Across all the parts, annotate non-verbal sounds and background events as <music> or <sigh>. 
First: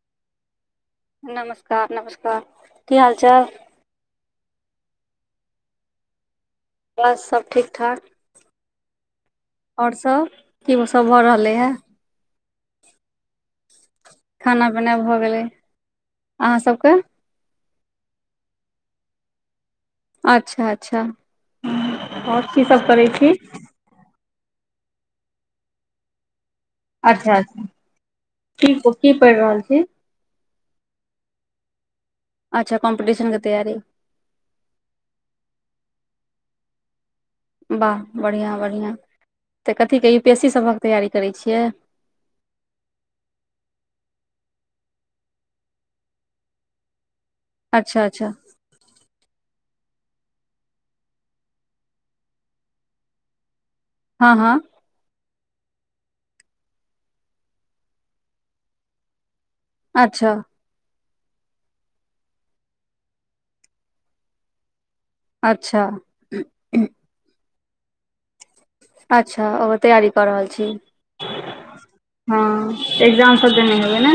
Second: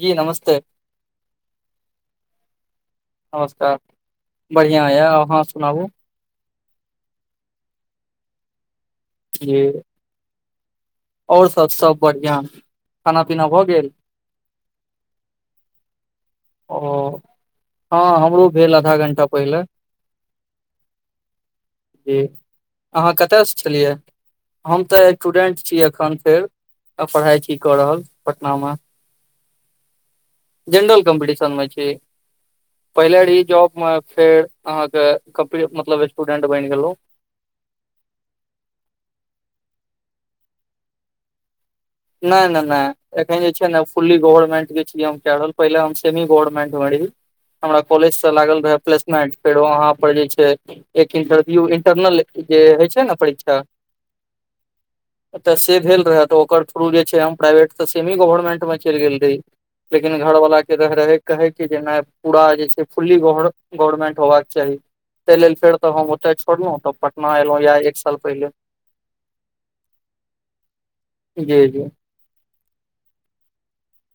जी नमस्ते नमस्कार नमस्कार की हाल चाल बढ़िया यऽ अहाँ सुनाबू बस सब ठीक ठाक <unintelligible> आओर सब <unintelligible> आओर सब सब बढ़िया खाना पीना भऽ गेल खाना पीना भऽ गेलै अहाँ ओ सबके हँ हमरो भेल आधा घण्टा पहिले अच्छा अच्छा जी आओर की सब करै अहाँ छी कतयसँ छलियै हम तऽ स्टूडेंट छी अखन फेर अच्छा पढ़ाई छी अच्छा कऽ रहल पटना की मऽ की पढ़ि रहल छी जेनरल कॉम्पिटिशन मऽ छी अच्छा कॉम्पिटिशन के पहिली तैयारी जॉब मऽ फेर अहाँ केँ कपरे मतलब स्टूडेंट बैन गेलो वाह बढ़िया बढ़िया तऽ कथि केँ यू पी एस सी सभक तैयारी करै छियै नय नय नय एखन जे छै नऽ फुली गवर्नमेंट केँ छी हम कैय रहल पहिले हम सेमी गवर्नमेंट मे रही हमरा अच्छा अच्छा कॉलेजसँ लागल रहै प्लेसमेंट फेर वहाँ पर जे छै एक इंटरव्यू इंटरनल जे होइ छै नऽ परीक्षा हँ हँ एतऽ से भेल रहए तऽ ओकर थ्रू जे छै हम प्राइवेट तऽ सेमी गवर्नमेंटमे चैल गेल रही लेकिन अच्छा घरवला रैह रहै कहै की जेना पूरा जे छै फुल्ली गवर गवर्मेंट होबाक चाही ताहि लेल फेर अच्छा तऽ हम ओतय छोड़लहुँ तऽ पटना एलहुँ या एक साल पहिले अच्छा ओकर तैयारी कऽ रहल छी। जी जी हँ एग्जाम सब देने हेबै ने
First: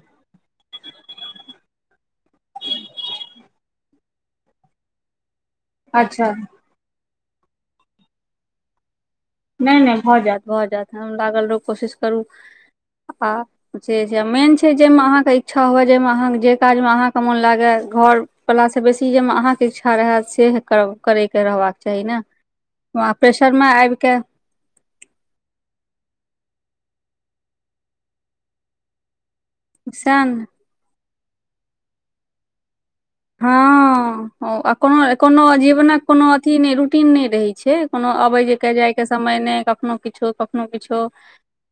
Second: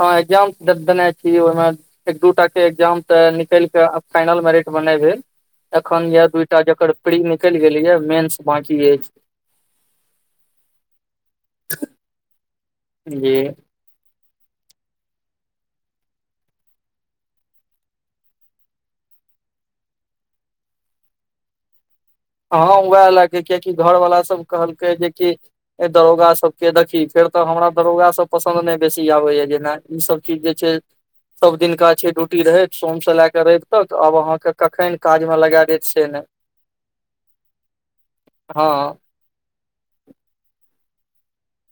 हँ एग्जाम दे देने छी ओहिमे एक दूटा के एग्जाम तऽ निकेल के आ फाइनल मेरिट बनेबे एखन य अच्छा दुटा जकर प्री निकलि गेलै या मेन्स बाकी अछि नहि नहि भऽ जायत भऽ जायत एकदम लागल रहौ कोशिश करू आ जी से छै मेन छै जाहिमे अहाँके इच्छा हुए जाहिमे अहाँ जे काजमे अहाँके मोन लागय घर पलासँ बेसी जाहिमे अहाँके इच्छा रहय से कर करयके रहबाक चाही नऽ हँ उएह लएक कियकि घर वाला सब कहलकै जेकि ए दरोगा सब के देखी फेर तऽ हमरा दरोगा सब पसंन्द ने बेसी आबे या जे ना ई सब सएह चीज ने जे छै सब दिनका छै ड्यूटी रहै। सोम से लए कऽ रेव तक आब हँ अहाँके आ कखन कोनो काज मे कोनो लगा देत जीवनक से नहि कोनो अथी नहि रूटीन नहि रहै छै कोनो अबै हँ जायके समय नहि कखनो किछो कखनो किछो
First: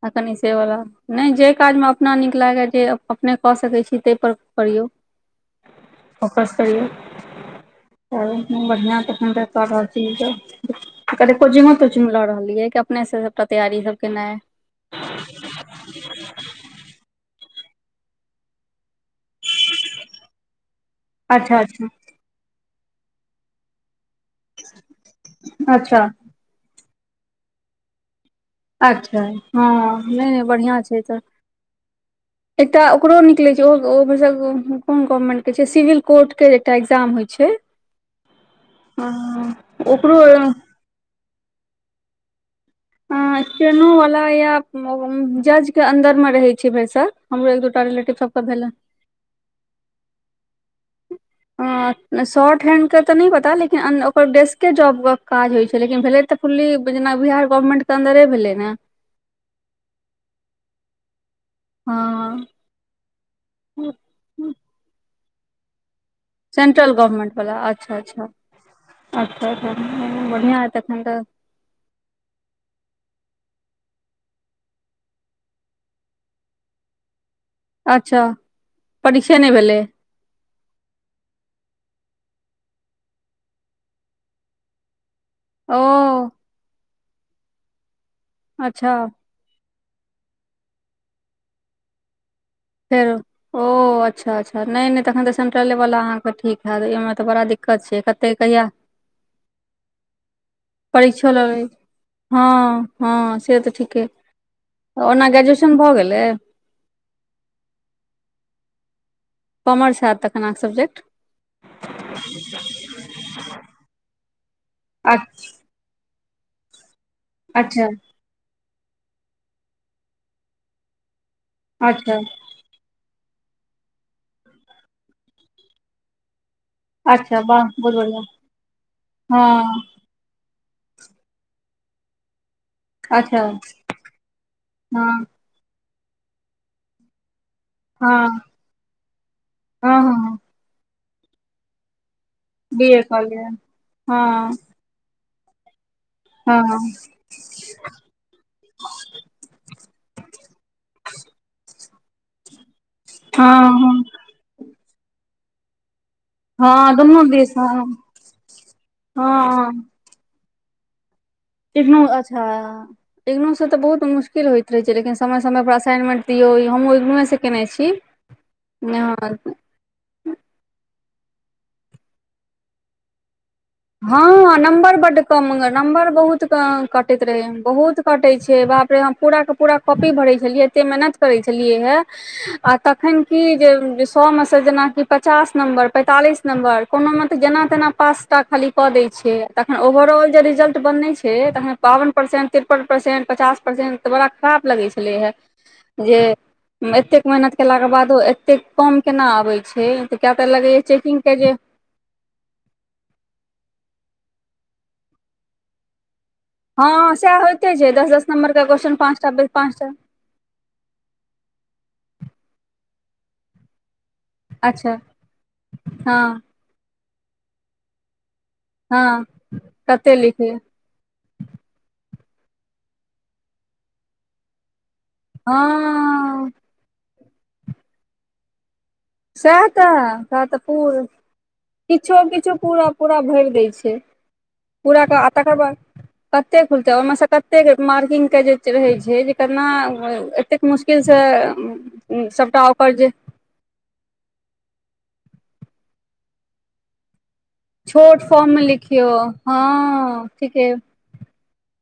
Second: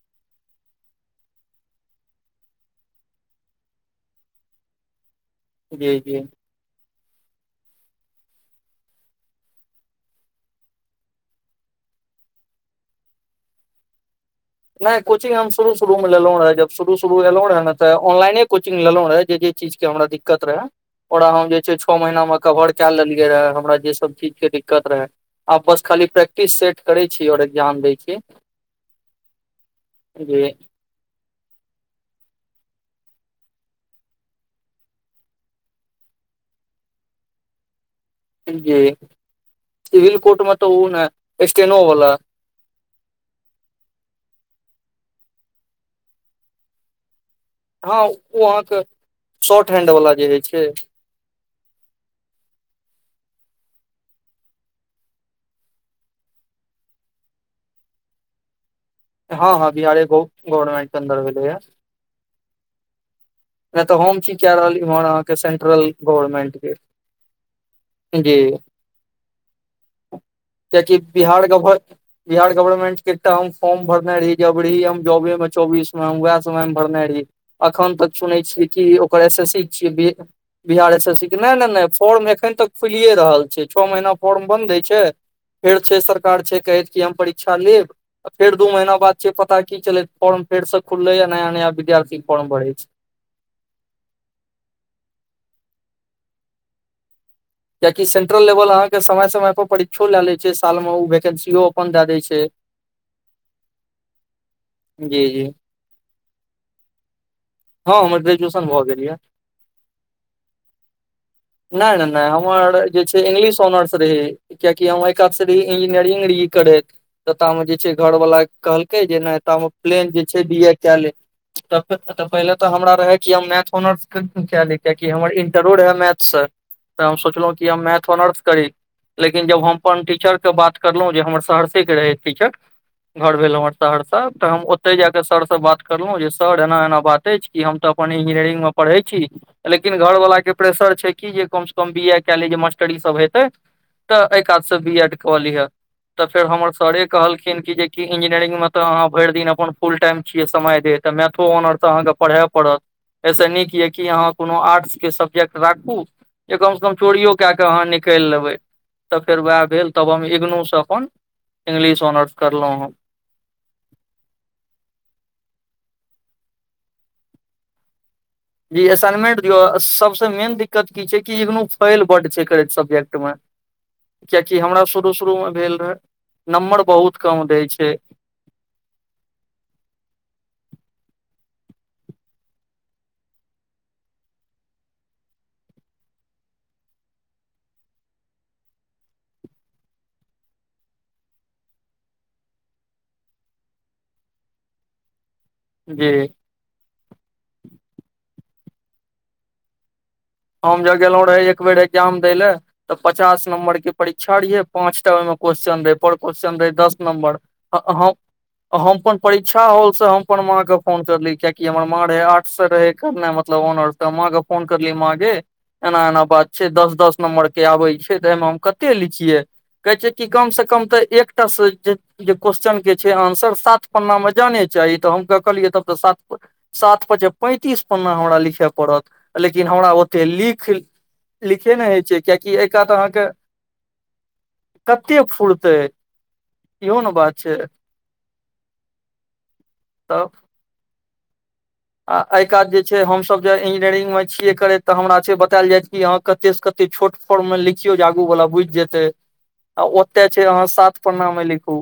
अखनि सेवाला नहि जे काजमे अपना नीक लागय जे अपने कऽ सकैत छी ताहिपर करियौ जी जी बढ़िआ <unintelligible> कतय कोचिंगो तोचिंग लऽ रहलियै कि अपने सऽ सबटा तैयारी सब केनाइै नहि कोचिंग हम शुरू शुरू मे लेलों रहे जब शुरू शुरू एलोन तऽ ऑनलाइने कोचिंग लेलों रहे जे जे चिज के हमरा दिक्कत रहा ओकरा अच्छा हमजे छैय अच्छा छः महिना मऽ कभर केए लेलियै रहे हमरा जे सब चीज के दिक्कत रहे आब बस अच्छा खाली प्रैक्टि टिस सेट करै छी और एग्जाम दै छी- अच्छा हँ नहि नहि जी बढ़िआँ छै तऽ <inaudible> एकटा ओकरो निकलै छै ओ ओ भैरसक कोन गवर्नमेन्टके छै सिविल कोर्टके एकटा एग्जाम होइ छै जी ओकरो सिविल कोट मऽ तऽ ऊना स्टेनो वाला हँ स्टेनो वाला या जज के अन्दर मे रहे छय भरिसाक हमरो एक दु टा हँ ओ अहाँके शॉर्ट हैण्ड वाला जे होइ छैय हँ शॉर्ट हैण्डके तऽ नहि पता लेकिन ने ओकर बेसिके जॉबके काज होइ छै लेकिन भेलै तऽ फुली बुझनाई जेना बिहार गवर्नमेंन्ट के अंन्दरे भेलै नऽ हँ हँ बिहारे गवर्नमेंन्ट के अंन्दर भेले ओय हँ नहि तऽ हम कि कऽ रहल इम्हर अहाँके सेंट्रल गवर्नमेंट के सेंट्रल गवर्नमेंन्ट वाला अच्छा अच्छा जी अच्छा अच्छा बढ़िआँ कियाकि तखन तऽ <unintelligible> बिहार गवर्नमेंट के एकटा हम फॉर्म भरने रही अबरी हम जौबे में चौबीस में हम वएह समय भरने रहि एखन तक अच्छा सुनै छियै कि ओकर परीक्षे एस नहि एस सी भेलै छियै B Bihar S S C के नहि नहि नहि फॉर्म एखन तक खुलिए रहल छै छः महीना फॉर्म बन्द होइ छै- ओ फेर छै सरकार छै कहैत कि हम परीक्षा लेब फेर दू अच्छा महीना बाद छै पता की चलैत फॉर्म फेर सऽ खुलै आ नया नया विद्यार्थी फाॅर्म भरे छै फेरो ओ अच्छा अच्छा नहि नहि तखन ते सेंट्रल वला अहा के ठीक हयत ऐमे तऽ बड़ा दिक्कत छै कियाकि कते सेंट्रल कहिया लेवल अहाँके समय समय पर परीक्षो लए ले छै साल मे ओ परीक्षो लगे वैंकेसीयो अपन दए दय हँ छैय हँ से तऽ ठीके जी ओना जी ग्रेजुएशन भऽ गेलैय हँ हमर ग्रेजुएशन भऽ गेल यऽ कॉमर्स हयत तखन अहाँके सब्जेक्ट नहि नहि नहि हमर जे छै इंग्लिश ऑनर्स रहै कियकि हम ओए कात से रही इंजीनियरिंग करैत तऽ तामे जे अच्छा छै घर वाला कहलकै जे नहि तमे प्लेन जे छै बी ए कऽ ले अच्छा तऽ पहिले ते हमरा रहे कि हम मैथ ऑनर्स कऽ केलै कियकि हमर इणटरो रहै मैथसँ तऽ हम अच्छा सोचलहुँं वाह कि हम बहुत मैथ बढ़िआँ ऑनर्स करी लेकिन जब हम हँ अपन टीचरके बात करलो जे हमर सहरसा के रहे टीचर घर अच्छा भैल हमर सहरसा हम ओते जाय के हँ सर से बात करलहुं जे सर एना एना बात तेछ हम तऽ अपन हँ इंजीनियरिंग मे पढ़ै छी लेकिन हँ घर हँ वलाा के प्रेसर छै कि हम बी ऐड कऽली बी मास्टरी ए सब कऽ हेतै लिअ तऽ एहि हँ कात सऽ बी एड कऽ लीहे तऽ फेर हमर हँ सरे कहलखिन कि जेकि इंजीनियरिंग मे तऽ आहाँ- भरि दिन अपन फुल टाइम छियै समय दे तऽ मैथो ऑनर्स अहाँके पढ़य पड़त एहिसँ हँ नीक यए हँ कि अहाँ कोनो आर्ट्सके सब्जेक्ट राखू जे कमसँ कम हँ दुनू चोरिओ कए दिस कऽ हँ अहाँ निकालि लेबै तऽ फेर उएह हँ भेल तब हम इगनूसँ अपन इग्नू इंग्लिश ऑनर्स अच्छा करलहुँ हम इग्नू सऽ तऽ बहुत मुश्किल होइत रहै छै लेकिन समय समयपर असाइनमेंट दियौ हमहुँ इग्नूसे केयने छी जी असाइनमेंट हँ दियौ सबसँ मेन दिक्कत की छै कि इग्नू फेल बड छै करैत सब्जेक्ट मे हँ कियाकि हमरा नम्बर शुरू बड शुरू कम मे भेल रहै नम्बर बहुत नम्बर बहुत कटैत कम रहै दै छै बहुत कटैत छै बाप बाप रे हम पूरा के पूरा कॉपी भरै छलियै एते मेहनत करै छलियै हे आ तखन की जे सएमेसँ जेनाकि पचास नम्बर पैंतालीस नंबर कोनोमे तऽ जेना तेना पास टा खाली कऽ दै छै तखन ओवरऑल जे रिजल्ट बनने छै तखन बावन परसेंट तिरपन परसेंट पचास परसेंट तऽ बड़ा खराब लगे छले हेय जी जे एतेक मेहनत केलाके बादो एतेक कम केना आबै छैऽ कए तऽ लगैएा चेकिंगके जे ए्जाम दऽ ले तऽ पचास नम्बर के परीक्षा रहियै पांच टा ओहिमे क्वेस््चन देे पर क्वेेश्चन दे दस हँ सएह नम्बर होइते छै दस हम दस नम्बर के क्वेश्चन अपन पाँचटा बेर परीक्षा पाँचटा हॉल सऽ हम अपन माँ कऽ फोन करली कियाकि हमर माँ रहे आठ से रहे करना मतलब ऑनर त माँ के फोन करलि अच्छा माँ एना एना हँ बात छै दस दस नं्बर के आबे छै तऽ एहिमे हम कत कते हँ लिखिए कहै छै कते कि लिखी कम से कम तऽ एकटा से जे क्वेश्चनके छै आंसर सात पन्नामे जाने चाही तऽ हम कऽ कहलियै तब तऽ सात हँ सात पचे पैंतीस पन्ना हमरा लिखए पड़त लेकिन सएह हमरा तऽ ओते सेह तऽ लिख पू लिखे नहि होइ छै किछो किछो कियकि एहि पूरा कात पूरा अहाँके भरि दै छै। पूरा कऽ कते आ तकर बाद- फुरतै कतेक खुलतै इहो ने ओहिमे सँ बात छै कतेक मार्किंग के जे रहै छै जे केतना तऽ कतेक मुश्किल से आ एहि कात सभटा जे ओकर छै हमसभ <unintelligible> ई्जिनियरिंग मऽ छिये करय तऽ हमरा छैय बताईल जाय कि कतय सऽ कतय छोट पर मऽ लिखि ियो छोट जागू वला फॉर्म मे बुझि जेतै लिखियौ आ हँ ओते छै अहाँ ठीके सात परनाा मे लिखू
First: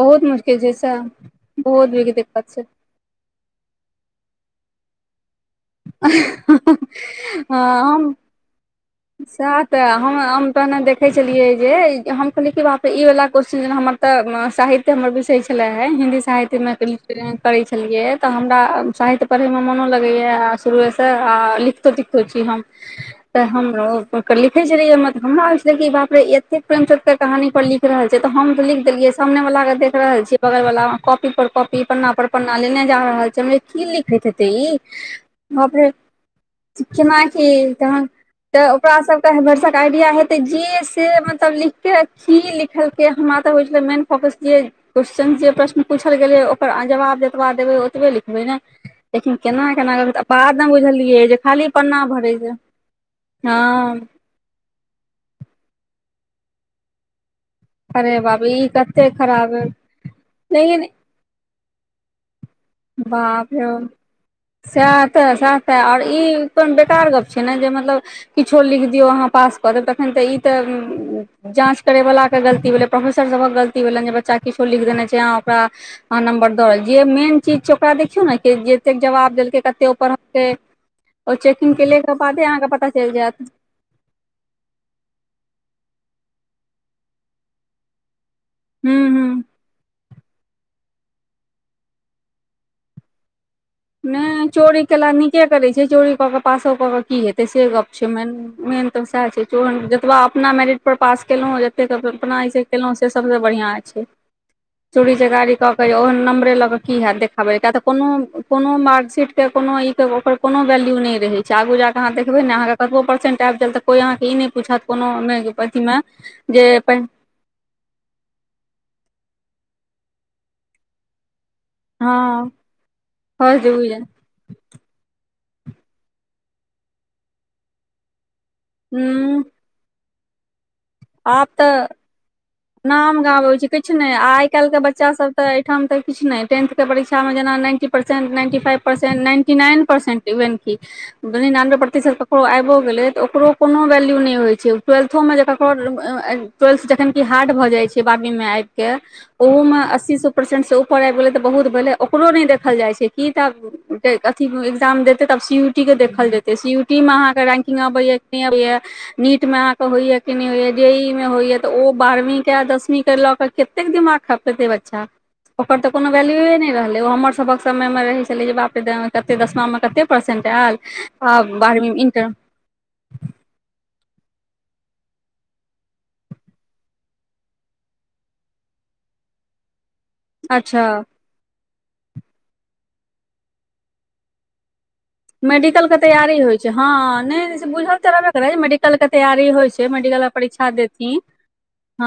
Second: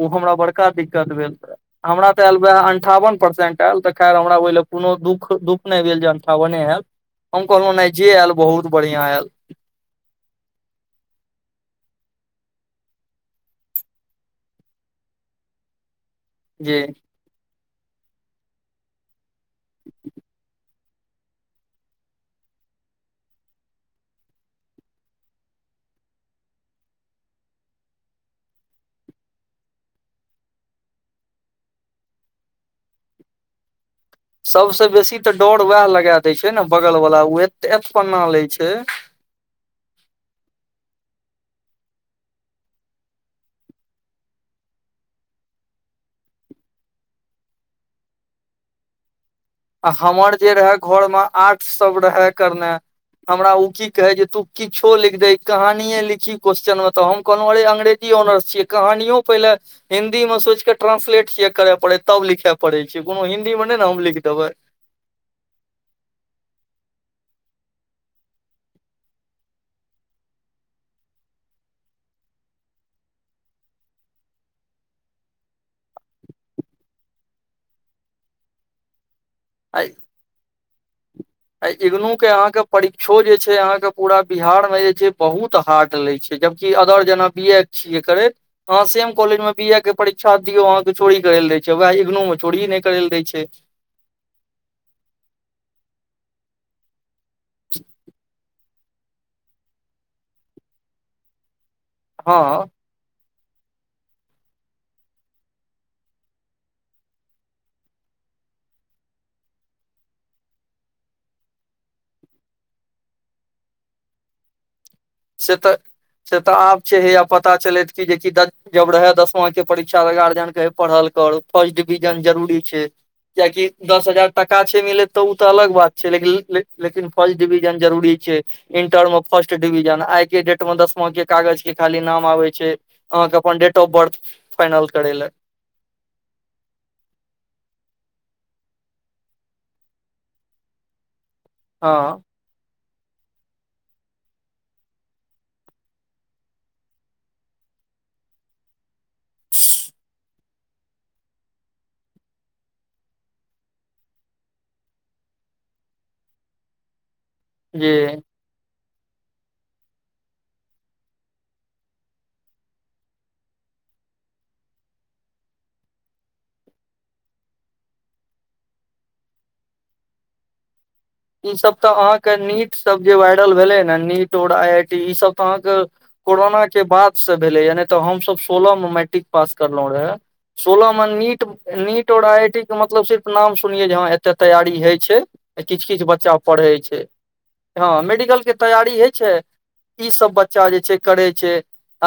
ओ हमरा मुश्किल बड़का छै सएह दिक्कत भेल रह बहुत बड़ी हमरा तऽ एल दिक्कत छै अंठावन परसेंट एल तऽ खाईर हमरा ओहि लए कोनो दुःख दुःख नहि भेल जे अंठावने आयल हम कहलहुँ ने हँ हम जे आयल बहुत बढ़ियां आयल सएह ते हम तहने देखे छलियै जे हम कहलियै कि बापे ई वालला क्वस््चन जे हमर तऽ साहित्य हमर विषय छले हे हिन्दी साहित्य जी हि करै छलियै तऽ हमरा साहित्य पढ़ैमे मोनो लगैए शुरुएसँ आ लिखतो तिखतो छी हम लिखे छल हमरा हो छलाप रे एते प्रेम चंकर कही पर लख लिख रहल छैय तऽ हम तऽ लिख देलियै सामने वाल के देख रहल छीियै बगल वाला कॉपी पर कॉपी पन्ना पर पन्ना लेने जा रहल छैय। की लिखैत हेते ई सबसँ बेसी तऽ डर वएह वह लगा दै छै ने बगल वाला शिक्षमा केना ओ एत कि एत त पन्ना लै <unintelligible> छै सबके बरसक आइडिया हेतै जे से मतलब लिखिक की लिखलकै हमरा तऽ होइ छलै मेन फोकस जे क्वेश्चन जे प्रश्न पूछल गेलै ओकर जवाब जतबा देबै ओतबे लिखबै ने लेकिन केना आ केना हमर जे बाद मे रहए घरमे बुझलियै जे आर्ट्स खाली सब पन्ना रहए भरै छैय करने हमरा ओ की कह जे तू किछो लिख दही कहानीए लिखी क्वेस्चन मे तऽ हम कहलहु अरे अंग्रेजी बाप ऑनरस रे छीेयै ई कते कहानियो पहिले खराब अइ हिन्दी मे सोच के लेकिन ट्रांलेट छ करे पड़े त लिख परय छैय कोनो बाप हिन्दी मे ने रे हम लिख देबै सएह तऽ सएह तऽ आओर ई को बेकार गप्प छैय ने जे मतलब किछो लिख दियौ अहाँ पास करऽब तखन तऽ ई तऽ जाँच करय वालला के गलती भेलै प्रोफेसर सभक गलती भेलनि जे बच्चा किछो लिख देने छैय ओकरा आहां नम्बर दोर जे मेन चीज छैय ओकरा देखियौ ने कि जतेक जवाब देलकै कतेक परलकै आ इगनू के अहाँके परीक्षो जे जायत छैय अहाँके पूरा बिहारमे जे छैय बहुत हार्ड लै छैय जबकि अदर जेना बी ए छियै करैत ह सी हूं एम कॉलेज हूं मे बी ए के पढ़ छ दियौ अहाँ के चोरी कर ल दै छैय वएह इंग्नो मे चोरी कर ले दै छैय नहि चोरी केल नीके करैत छैय चोरी कऽ केऽ पासो कऽ के की हेतै से गप छैय मे मेन। तऽ सएह छैय च जतबा अपना मेरिट पर पास केलहु जत अपना हँ ई केलहु से सबसँ बढ़िआँ छैय। चूड़ी जे गाड़ी क के य ओह नंबरे लऽ क की हैत देखाबै किया तऽ कोनो कोनो मार्कशीट के कोनो ई के ओकर कोनो वैल्यू नहि रह छैय आगू जाकऽ अहाँ देखबै ने अहाँके कतबो परसेंट आबि जायत तऽ कोइ अहाँके ई नहि पूछत कोनो से तऽ अथीमे से तऽ जे आब छै हैया पता चलैत की जेकि जब रहे दसमा के परीक्षा गार्जियन केे पढ़ल करु। फर्स्ट डिविजन हँ जरूरी छैय फर्स्ट कियकि दस डिवीजन हजार टाका छैय मिले तऽ ओ तऽ अलग बात छैय लेकिन लेकिन फर्स्ट डिविजन जरूरी छैय। इन्टरमे हूँ फर्स्ट डिविजन आइ के डेट ठ दसमाके आब कागज के तऽ खाली नाम आबै छैय नाम अहाँके गाबै अपन छै डेट ऑफ किछु नहि बर्थ आइ काल्हिके फाइनल बच्चा करै ल। सब तऽ एहिठाम तऽ किु नहि टेथके परीक्षामे जेना ninety percent ninety five percent ninety nine percent even कि निनानबे प्रतिशत हँ ककरो आबिो गेलै तऽ ओकरो कोनो वैल्यू नहि होइ छैय ट्वेल्थोमे जख टेल्थ जखन हार्ड भऽ जाइ छैय बारहवींमे आबि कऽ ओहोमे असी से परसेंट से ऊपर आबि गेलै तऽ बहुत भेलै ओकरो नहि देखल जाइ छैय की तऽब अथी एकग्जाम देते तब सी यू टी के देखल जेत त सी यू टी मे अहाँ के रैंकिंग अबे जी या अबै या नट में अहाँ के होइया क नहि होइया जे ई मे होइया तऽ ओ बारहवीं के दसवीं के लऽ क कतेक दिमाग खपेतै बच्चा ओकर तऽ कोनो वैल्यूए नहि रहलै ओ हमरसभक समयमे रहै छलै जे बाप रे कते दशमामे कतेक पर्सेंट आयल। आ ई सब तऽ बारहवीं मे इंटर अहाँके नीट सब जे वायरल भेले ने नीट और आई आई टी ई सब तऽ अहाँके कोरोना के बाद से भेलै य नहि तऽ हमसभ सोलह मे मैट्रिक पास करलहुं रहे। अच्छा सोलह मे नीट नीट और आई आई टी के मतलब सिर्फ नाम सुनिये जे ह एते तैयारी होइ छैय। तऽ किछु मेडिकल के किछु बच्चा तैयारी होइ पढ़ै छै हँ नहि से हँ बुझल तऽ रहबे मेडिकलके करै मेडिकल तैयारी के होइ छै तैयारी होइ छै ई मेडिकल सब बच्चा परीक्षा जे छै देथिन करै छै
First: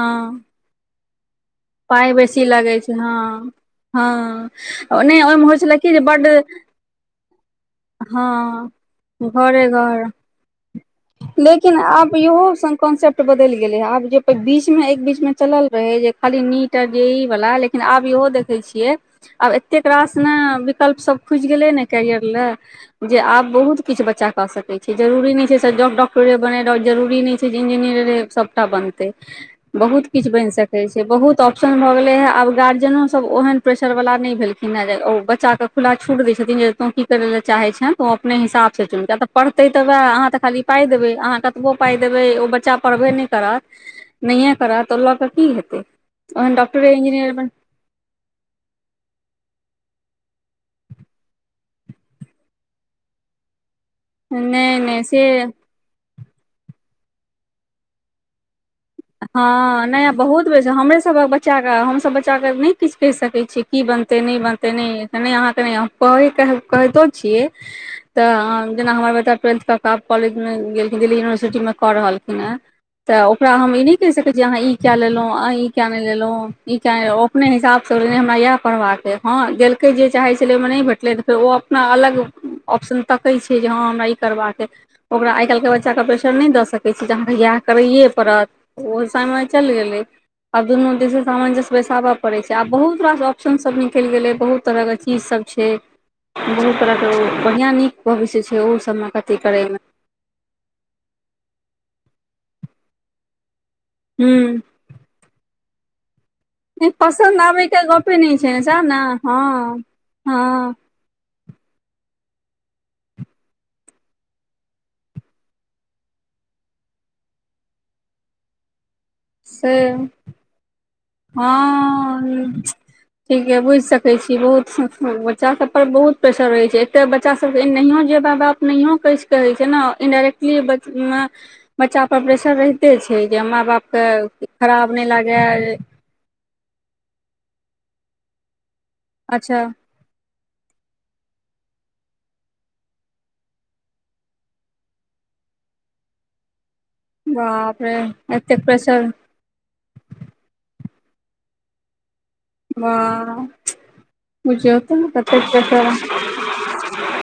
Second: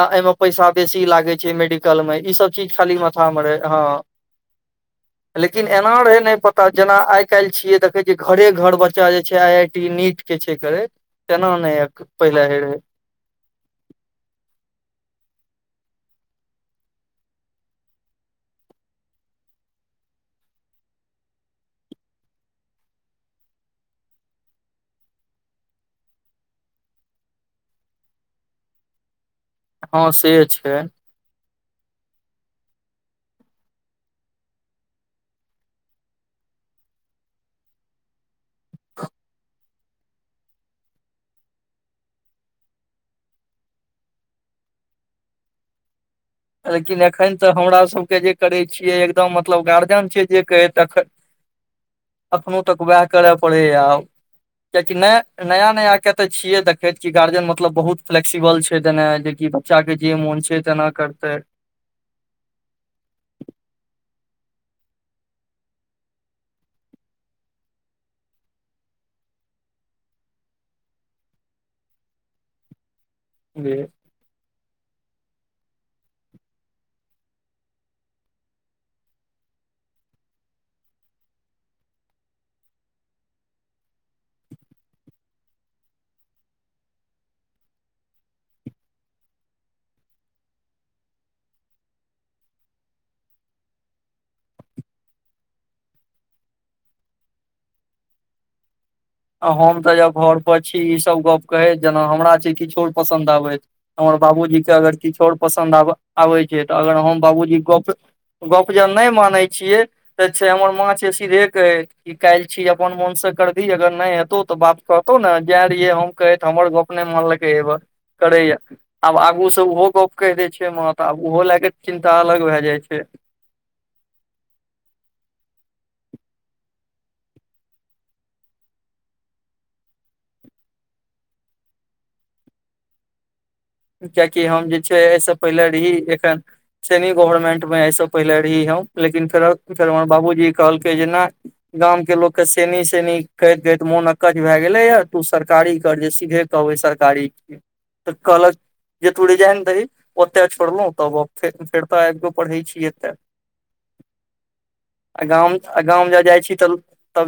आ एहिमे पैसा बेसी लागै छै मेड डिकल पाइ मे ई बेसी सब चीज लगै छै खाली हँ माथा मऽ रहे हँ हँ नहि ओहिमे होइ लेकिन छलै कि अना जे बड्ड रहेय जेना आय आइ काल्हि छियै देखै छऽ हँ घरे घर बच्चा जे छै आई आई घरे टी घर नीट के छै करैत तेना लेकिन नहि आब पहिले यहो होइ रहै सब कॉन्सेप्ट बदलि गेले है आब जे बीच मे एक बीच मे चल रहै जे खाली नीट आ जे ई वाला लेकिन लेकिन आब इहो देखै छियै आब एतेक रास ने विकल्प सब खुजि गेलै ने कैरियर लए जे आब बहुत किछु बच्चा कऽ सकैत छै जरुररी नहि छै डॉक्टरे बनय जरुररी नहि छै जे इंजीनियरे सभटा बनतै बहुत हँ किछु से बनि सके छै बहुत तऽ ऑप्शन भऽ गेलै हँ आब गार्जियनोसभ ओहन प्रेशर वला नहि भेलखिन हँ जे ओ बच्चाके खुला छूट दै छथिन जे तोँ की करै ल चाह छ त ओ अपने हिसाबसँ चुनऽ पढ़त तऽह खाली पाइ देबै अहाँ कतबो पाइ देबै ओ बच्चा पढ़बे नहि करत नहिये करै तऽ ओ लऽ के की हेतै ओहन डॉक्टरे लेकिन इंजीनियर एखन बन तऽ हमरा सभके जे करै छियै एकदम मतलब गार्जियन छिय जे कहैत अखनो तक उएह करय पड़ैए आब नहि कियकि नहि नय से नया नया तऽ छिये देखैत क गार्जियन मतलब बहुत फ्लेक्सिबल छै ना जेकि बच्चा के जे मोन छै तेना कर बच्च हमसभ बच्चाके नहि किछु कहि सकैत छिये की बनतै नहि बनतै नहि नहि अहाँके नहि। <unintelligible> केह केहीतो छियै। तऽ जेना हमर बेटा ट्वेल्थ कब कॉलेजमे गेलखिन दिल्ली यूनिवर्सिटी मे कऽ रहलखिन है। तऽ ओकरा हम ई ने कहि सकै छी अहाँ ई कऽ लेलो इ के नहि लेलो इ किया नहि अपने हिसाब से हमरा इएह पढ़बाक ये हऽ गेलकय जे चाहे छले ओहि मे नहि भेटले त फेर ओ अपना अलग ऑप्शन तके छै जे हं हमरा ई करबाके ओकरा आइ काल्हिके बच्चाके प्रेशर नहि दऽ सकैत छी जे अहाँके इएह करैए पड़त ओ समय चलि गेले आब दुनु दिश सामंजस्य बेठाबय पड़े छै आब बहुत रास ऑप्शन सब निकल गेले बहुत तरह के चीज सब। छै बहुत तरहके बढ़िआँ नीक भविष्य छै ओ सबमे मे। कथी आ करे हम तऽ अब घर परर छी ईसभ गप कहैह जेना हमरा जे किछोर पसन्द आबैत। हमर बाबूजी कऽ अगर किछु आओर पसन्द आब आबै। तऽ ह अगर हम पसन्द बाबूजी आबे ग के गपे नहि छै ने गप सएह जन ने नहि मानै छियै हँ तऽ से हमर हँ माँ छै सीधे। काल छीय अपन मन सऽ करबिही अगर। नहि हेतौ तऽ बाप कहतो नऽ जे रहिये हम कहेत हमर गप नहि मनलकै। करे या। आब आगु सऽ से ओहो गप कहि देय छैय तऽ आब ओहो लए क चिन्ता अलग हँ भए जाइ छैय। ठीक के बुझि सकैत छीय बहुत बच्चा सब पर बहुत प्रेेशर रहै छै एतय बच्चा सबके एनयो जे में बाप। नहियो कहै कहै छै ने इन्डायरेक्टली बचमे। बच्चा पर प्रेशर रहिते छैय जे माँ बाप। कियकि हम जे छैय एहिसँ पहिले रहीए एखन। सेनी गवर्नमेंट में एहिस पहिले रही हम लेकिन फेर अच्छा फेर हमर बाबूजी कहलकै जेना नै। गाम के लोक के सेनी सेनी कहैत कहैत मोन अकच भए गेले या तु सरकारी कर जे सीधे कहबै सर। सरकारी बाप रे तऽ कहलक। एतेक प्रेशर तु रिजाइन दही ओतय छोड़लहु तब फेर तऽ आबि पढ़ै छैयै एतऽ। वाह बुझियौ तऽ आ कतेक गाँव आ प्रेशर गाँव ज जाइ छीह तऽ। तब